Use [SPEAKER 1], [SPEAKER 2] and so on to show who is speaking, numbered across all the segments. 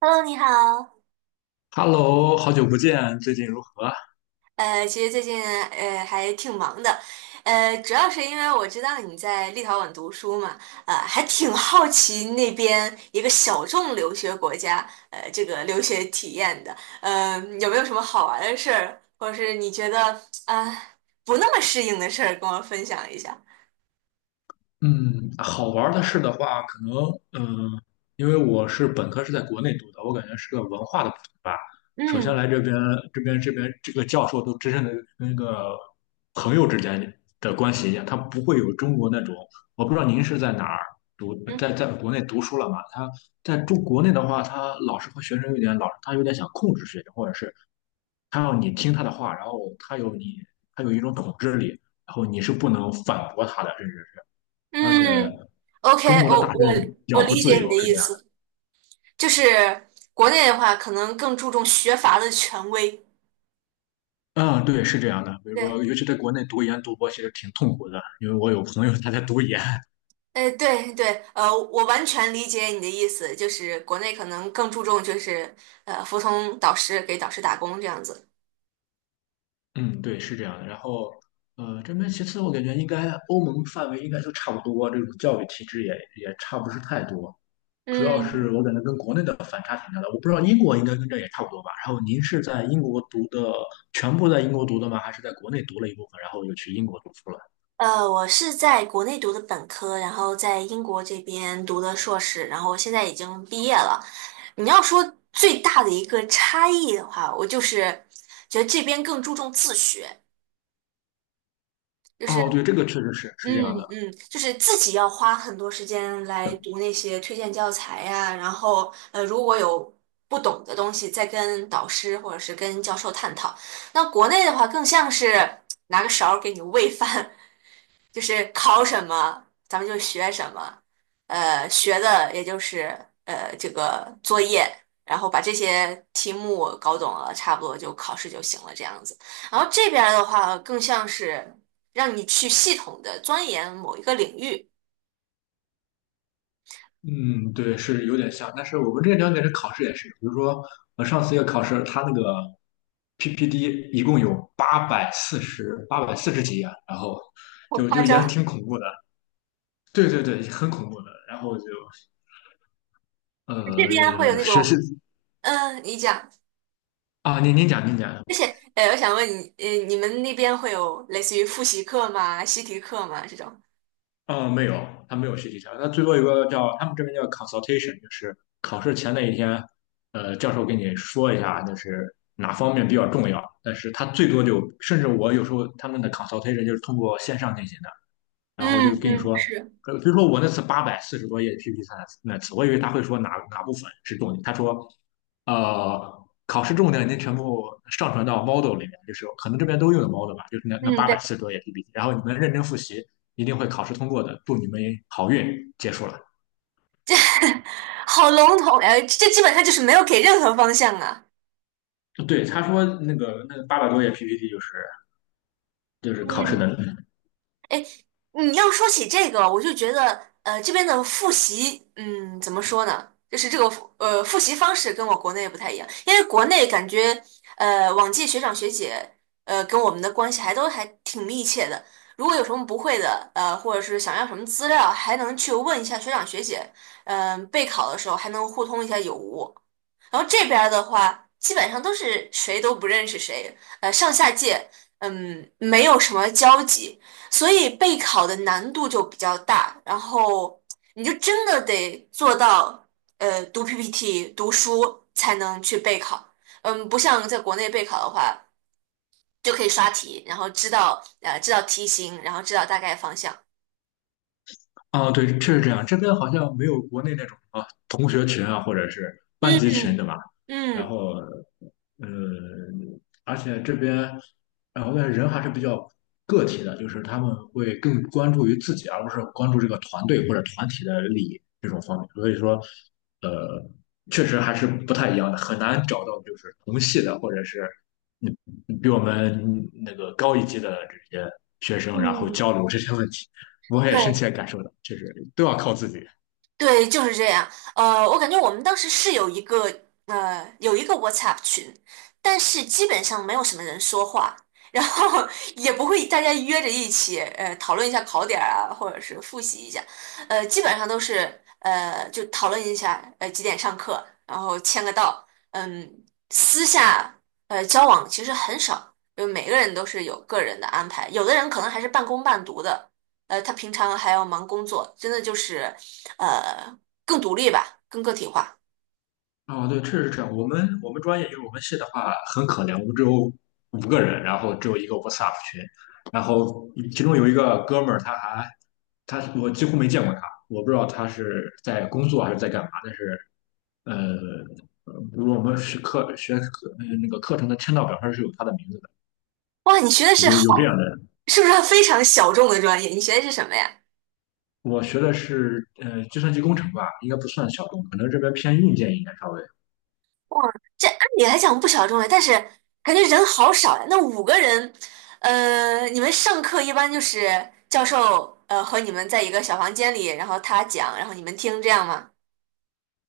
[SPEAKER 1] Hello，你好。
[SPEAKER 2] Hello，好久不见，最近如何？
[SPEAKER 1] 其实最近还挺忙的，主要是因为我知道你在立陶宛读书嘛，还挺好奇那边一个小众留学国家，这个留学体验的，有没有什么好玩的事儿，或者是你觉得啊、呃不那么适应的事儿，跟我分享一下？
[SPEAKER 2] 嗯，好玩儿的事的话，可能嗯，因为我是本科是在国内读的，我感觉是个文化的补充吧。首先
[SPEAKER 1] 嗯
[SPEAKER 2] 来这边，这边这个教授都真正的跟个朋友之间的关系一样，他不会有中国那种。我不知道您是在哪儿读，
[SPEAKER 1] 嗯
[SPEAKER 2] 在国内读书了嘛？他在中国内的话，他老师和学生有点老，他有点想控制学生，或者是他要你听他的话，然后他有你，他有一种统治力，然后你是不能反驳他的，甚至是，而
[SPEAKER 1] 嗯
[SPEAKER 2] 且
[SPEAKER 1] ，OK,
[SPEAKER 2] 中国的大学比
[SPEAKER 1] 我
[SPEAKER 2] 较不
[SPEAKER 1] 理
[SPEAKER 2] 自
[SPEAKER 1] 解你的
[SPEAKER 2] 由，是
[SPEAKER 1] 意
[SPEAKER 2] 这样的。
[SPEAKER 1] 思，就是国内的话，可能更注重学阀的权威。
[SPEAKER 2] 嗯，对，是这样的。比如说，
[SPEAKER 1] 对。
[SPEAKER 2] 尤其在国内读研读博其实挺痛苦的，因为我有朋友 他在读研。
[SPEAKER 1] 哎，对对，我完全理解你的意思，就是国内可能更注重就是服从导师，给导师打工这样子。
[SPEAKER 2] 嗯，对，是这样的。然后，这边其次我感觉应该欧盟范围应该都差不多，这种教育体制也差不是太多。主要
[SPEAKER 1] 嗯，
[SPEAKER 2] 是我感觉跟国内的反差挺大的。我不知道英国应该跟这也差不多吧。然后您是在英国读的，全部在英国读的吗？还是在国内读了一部分，然后又去英国读书了？
[SPEAKER 1] 我是在国内读的本科，然后在英国这边读的硕士，然后现在已经毕业了。你要说最大的一个差异的话，我就是觉得这边更注重自学。就
[SPEAKER 2] 哦，对，
[SPEAKER 1] 是。
[SPEAKER 2] 这个确实是这
[SPEAKER 1] 嗯
[SPEAKER 2] 样的。
[SPEAKER 1] 嗯，就是自己要花很多时间来读那些推荐教材呀，然后，如果有不懂的东西，再跟导师或者是跟教授探讨。那国内的话，更像是拿个勺儿给你喂饭，就是考什么咱们就学什么，学的也就是这个作业，然后把这些题目搞懂了，差不多就考试就行了这样子。然后这边儿的话更像是让你去系统的钻研某一个领域，
[SPEAKER 2] 嗯，对，是有点像。但是我们这两点的考试也是，比如说我上次一个考试，它那个 p p D 一共有八百四十几页，然后
[SPEAKER 1] 好
[SPEAKER 2] 就
[SPEAKER 1] 夸
[SPEAKER 2] 就也
[SPEAKER 1] 张。
[SPEAKER 2] 挺恐怖的。对对对，很恐怖的。然后就
[SPEAKER 1] 这边会有那
[SPEAKER 2] 学习
[SPEAKER 1] 种，嗯，你讲，
[SPEAKER 2] 啊，您讲您讲。
[SPEAKER 1] 而且，我想问你，你们那边会有类似于复习课吗？习题课吗？这种？
[SPEAKER 2] 没有，他没有学习条。他最多有个叫，他们这边叫 consultation，就是考试前那一天，教授给你说一下，就是哪方面比较重要。但是他最多就，甚至我有时候他们的 consultation 就是通过线上进行的。然后就
[SPEAKER 1] 嗯
[SPEAKER 2] 跟你
[SPEAKER 1] 嗯，
[SPEAKER 2] 说，
[SPEAKER 1] 是，
[SPEAKER 2] 比如说我那次八百四十多页 PPT 那次，我以为他会说哪哪部分是重点。他说，考试重点已经全部上传到 Model 里面，就是可能这边都用的 Model 吧，就是那
[SPEAKER 1] 嗯，
[SPEAKER 2] 八百
[SPEAKER 1] 对。
[SPEAKER 2] 四十多页 PPT，然后你们认真复习，一定会考试通过的，祝你们好运，结束了。
[SPEAKER 1] 这好笼统呀，这基本上就是没有给任何方向啊。
[SPEAKER 2] 对，他说那个那800多页 PPT 就是考试的。
[SPEAKER 1] 嗯你要说起这个，我就觉得，这边的复习，嗯，怎么说呢？就是复习方式跟我国内不太一样，因为国内感觉，往届学长学姐，跟我们的关系还都还挺密切的。如果有什么不会的，或者是想要什么资料，还能去问一下学长学姐，嗯、备考的时候还能互通一下有无。然后这边儿的话，基本上都是谁都不认识谁，上下届，嗯，没有什么交集。所以备考的难度就比较大，然后你就真的得做到，读 PPT、读书才能去备考。嗯，不像在国内备考的话，就可以刷题，然后知道知道题型，然后知道大概方向。
[SPEAKER 2] 啊，对，确实这样。这边好像没有国内那种啊同学群啊，或者是班
[SPEAKER 1] 嗯
[SPEAKER 2] 级群，对吧？然
[SPEAKER 1] 嗯
[SPEAKER 2] 后，呃，而且这边，然后人还是比较个体的，就是他们会更关注于自己，而不是关注这个团队或者团体的利益这种方面。所以说，呃，确实还是不太一样的，很难找到就是同系的，或者是嗯比我们那个高一级的这些学生，然后
[SPEAKER 1] 嗯，
[SPEAKER 2] 交流这些问题。我也深
[SPEAKER 1] 对。
[SPEAKER 2] 切感受到，确实都要靠自己。
[SPEAKER 1] 对，就是这样。我感觉我们当时是有一个有一个 WhatsApp 群，但是基本上没有什么人说话，然后 也不会大家约着一起讨论一下考点儿啊，或者是复习一下，基本上都是就讨论一下几点上课，然后签个到，嗯，私下交往其实很少，就每个人都是有个人的安排，有的人可能还是半工半读的。他平常还要忙工作，真的就是呃更独立吧，更个体化。
[SPEAKER 2] 啊，对，确实是这样。我们专业就是我们系的话很可怜，我们只有五个人，然后只有一个 WhatsApp 群。然后其中有一个哥们儿，他我几乎没见过他，我不知道他是在工作还是在干嘛。但是呃，比如我们是课学课那个课程的签到表上是有他的名字的，
[SPEAKER 1] 哇，你学的是
[SPEAKER 2] 有这样
[SPEAKER 1] 好，
[SPEAKER 2] 的人。
[SPEAKER 1] 是不是非常小众的专业？你学的是什么呀？
[SPEAKER 2] 我学的是计算机工程吧，应该不算小众，可能这边偏硬件一点稍微。
[SPEAKER 1] 这按理来讲不小众呀，但是感觉人好少呀。那五个人，你们上课一般就是教授和你们在一个小房间里，然后他讲，然后你们听，这样吗？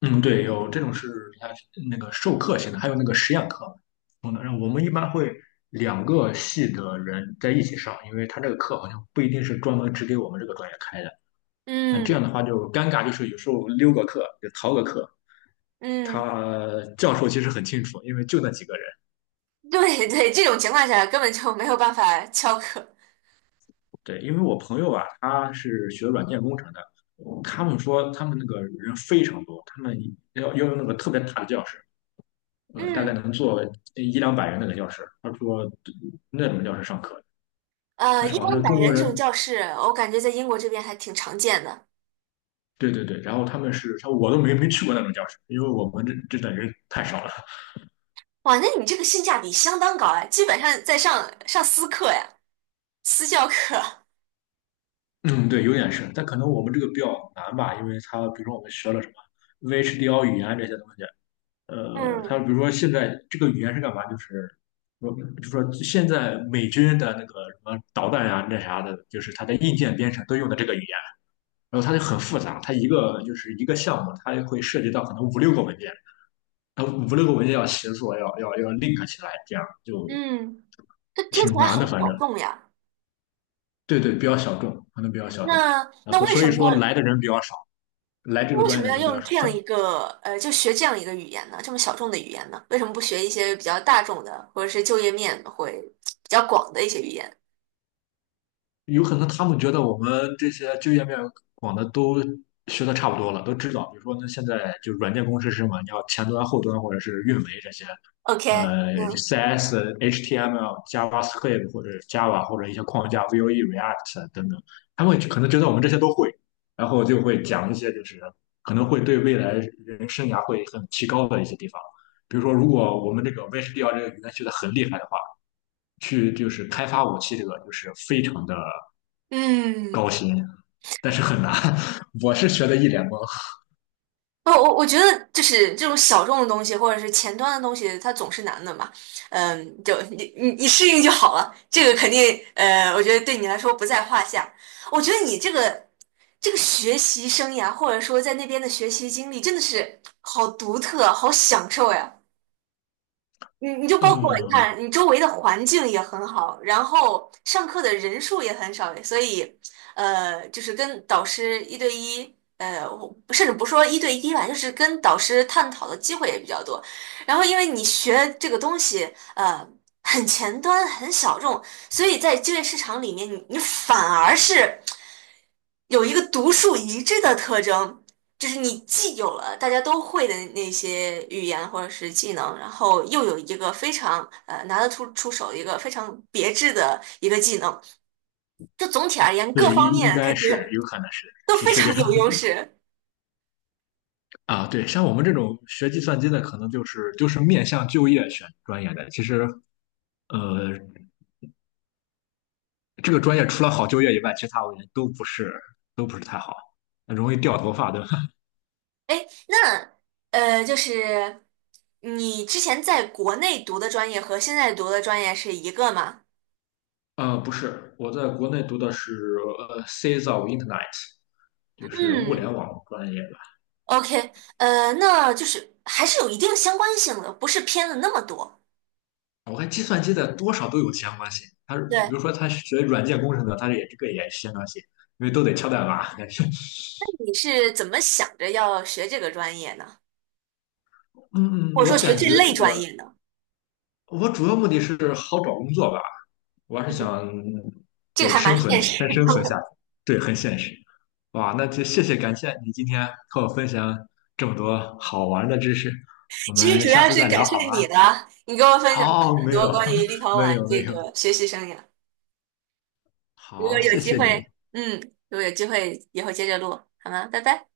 [SPEAKER 2] 嗯，对，有这种，是它那个授课型的，还有那个实验课。嗯，然后我们一般会两个系的人在一起上，因为他这个课好像不一定是专门只给我们这个专业开的。那这
[SPEAKER 1] 嗯
[SPEAKER 2] 样的话就尴尬，就是有时候溜个课就逃个课。
[SPEAKER 1] 嗯，
[SPEAKER 2] 他教授其实很清楚，因为就那几个人。
[SPEAKER 1] 对对，这种情况下根本就没有办法翘课。
[SPEAKER 2] 对，因为我朋友啊，他是学软件工程的，他们说他们那个人非常多，他们要用那个特别大的教室。大概
[SPEAKER 1] 嗯。
[SPEAKER 2] 能坐一两百人那个教室。他说那种教室上课，但是
[SPEAKER 1] 一
[SPEAKER 2] 好
[SPEAKER 1] 般
[SPEAKER 2] 像更
[SPEAKER 1] 百
[SPEAKER 2] 多
[SPEAKER 1] 人这种
[SPEAKER 2] 人。
[SPEAKER 1] 教室，我感觉在英国这边还挺常见的。
[SPEAKER 2] 对对对。然后他们是，他说我都没去过那种教室，因为我们这等人太少了。
[SPEAKER 1] 哇，那你这个性价比相当高哎，基本上在上私课呀，私教课。
[SPEAKER 2] 嗯，对，有点是，但可能我们这个比较难吧，因为他比如说我们学了什么 VHDL 语言这些东西，他
[SPEAKER 1] 嗯
[SPEAKER 2] 比如说现在这个语言是干嘛？就是说，就说现在美军的那个什么导弹呀、那啥的，就是它的硬件编程都用的这个语言。然后它就很复杂，它一个就是一个项目，它会涉及到可能五六个文件，然后五六个文件要协作，要 link 起来，这样就
[SPEAKER 1] 嗯，这听起
[SPEAKER 2] 挺
[SPEAKER 1] 来
[SPEAKER 2] 难
[SPEAKER 1] 好
[SPEAKER 2] 的。反正
[SPEAKER 1] 小众呀。
[SPEAKER 2] 对对，比较小众，可能比较小众。
[SPEAKER 1] 那
[SPEAKER 2] 然
[SPEAKER 1] 那
[SPEAKER 2] 后
[SPEAKER 1] 为
[SPEAKER 2] 所
[SPEAKER 1] 什
[SPEAKER 2] 以
[SPEAKER 1] 么
[SPEAKER 2] 说
[SPEAKER 1] 要
[SPEAKER 2] 来的人比较少，来这个
[SPEAKER 1] 为
[SPEAKER 2] 专
[SPEAKER 1] 什
[SPEAKER 2] 业
[SPEAKER 1] 么
[SPEAKER 2] 的
[SPEAKER 1] 要
[SPEAKER 2] 人比较
[SPEAKER 1] 用
[SPEAKER 2] 少。
[SPEAKER 1] 这样一个就学这样一个语言呢？这么小众的语言呢？为什么不学一些比较大众的，或者是就业面会比较广的一些语言
[SPEAKER 2] 有可能他们觉得我们这些就业面广的都学的差不多了，都知道。比如说那现在就软件工程师嘛，你要前端、后端或者是运维这些，
[SPEAKER 1] ？OK，嗯
[SPEAKER 2] CS、HTML、JavaScript 或者 Java 或者一些框架 v O e React 等等，他们可能觉得我们这些都会，然后就会讲一些就是可能会对未来人生涯会很提高的一些地方。比如说，如果我们这个 VHDL 这个语言学的很厉害的话，去就是开发武器这个就是非常的。
[SPEAKER 1] 嗯。
[SPEAKER 2] 高薪，但是很难。我是学的一脸懵。
[SPEAKER 1] 哦，我我觉得就是这种小众的东西，或者是前端的东西，它总是难的嘛。嗯，就你你适应就好了，这个肯定我觉得对你来说不在话下。我觉得你这个这个学习生涯，或者说在那边的学习经历，真的是好独特，好享受呀。你你就包括你
[SPEAKER 2] 嗯，
[SPEAKER 1] 看，你周围的环境也很好，然后上课的人数也很少，所以，就是跟导师一对一，我甚至不说一对一吧，就是跟导师探讨的机会也比较多。然后，因为你学这个东西，很前端、很小众，所以在就业市场里面，你你反而是有一个独树一帜的特征。就是你既有了大家都会的那些语言或者是技能，然后又有一个非常拿得出手的一个非常别致的一个技能，就总体而言各
[SPEAKER 2] 对，应
[SPEAKER 1] 方
[SPEAKER 2] 应
[SPEAKER 1] 面感
[SPEAKER 2] 该是
[SPEAKER 1] 觉
[SPEAKER 2] 有可能是
[SPEAKER 1] 都
[SPEAKER 2] 是
[SPEAKER 1] 非
[SPEAKER 2] 是
[SPEAKER 1] 常
[SPEAKER 2] 这
[SPEAKER 1] 有
[SPEAKER 2] 样。
[SPEAKER 1] 优势。
[SPEAKER 2] 啊。对，像我们这种学计算机的，可能就是面向就业选专业的。其实，呃，这个专业除了好就业以外，其他我感觉得都不是太好，容易掉头发，对吧？
[SPEAKER 1] 哎，那就是你之前在国内读的专业和现在读的专业是一个吗？
[SPEAKER 2] 不是，我在国内读的是c s of Internet，就是物
[SPEAKER 1] 嗯
[SPEAKER 2] 联网专业。
[SPEAKER 1] ，OK，那就是还是有一定相关性的，不是偏了那么多。
[SPEAKER 2] 我看计算机的多少都有相关性。他
[SPEAKER 1] 对，
[SPEAKER 2] 比
[SPEAKER 1] 那
[SPEAKER 2] 如说他学软件工程的，他也这个也是相关性，因为都得敲代码。
[SPEAKER 1] 你是怎么想着要学这个专业呢？或
[SPEAKER 2] 嗯，
[SPEAKER 1] 者说
[SPEAKER 2] 我
[SPEAKER 1] 学
[SPEAKER 2] 感
[SPEAKER 1] 这
[SPEAKER 2] 觉
[SPEAKER 1] 类
[SPEAKER 2] 这
[SPEAKER 1] 专
[SPEAKER 2] 个
[SPEAKER 1] 业的，
[SPEAKER 2] 我主要目的是好找工作吧，我还是
[SPEAKER 1] 嗯，
[SPEAKER 2] 想
[SPEAKER 1] 这个
[SPEAKER 2] 对
[SPEAKER 1] 还蛮
[SPEAKER 2] 生存
[SPEAKER 1] 现
[SPEAKER 2] 先
[SPEAKER 1] 实
[SPEAKER 2] 生存下
[SPEAKER 1] 的。
[SPEAKER 2] 去，对，很现实。哇，那就谢谢感谢你今天和我分享这么多好玩的知识，我
[SPEAKER 1] 其实
[SPEAKER 2] 们
[SPEAKER 1] 主
[SPEAKER 2] 下
[SPEAKER 1] 要
[SPEAKER 2] 次
[SPEAKER 1] 是
[SPEAKER 2] 再聊
[SPEAKER 1] 感
[SPEAKER 2] 好
[SPEAKER 1] 谢
[SPEAKER 2] 吗？
[SPEAKER 1] 你的，你给我分享了
[SPEAKER 2] 哦，
[SPEAKER 1] 很
[SPEAKER 2] 没
[SPEAKER 1] 多
[SPEAKER 2] 有，
[SPEAKER 1] 关于 立陶
[SPEAKER 2] 没
[SPEAKER 1] 宛
[SPEAKER 2] 有，
[SPEAKER 1] 这
[SPEAKER 2] 没有。
[SPEAKER 1] 个学习生涯。如果
[SPEAKER 2] 好，
[SPEAKER 1] 有
[SPEAKER 2] 谢
[SPEAKER 1] 机
[SPEAKER 2] 谢你。
[SPEAKER 1] 会，嗯，如果有机会以后接着录，好吗？拜拜。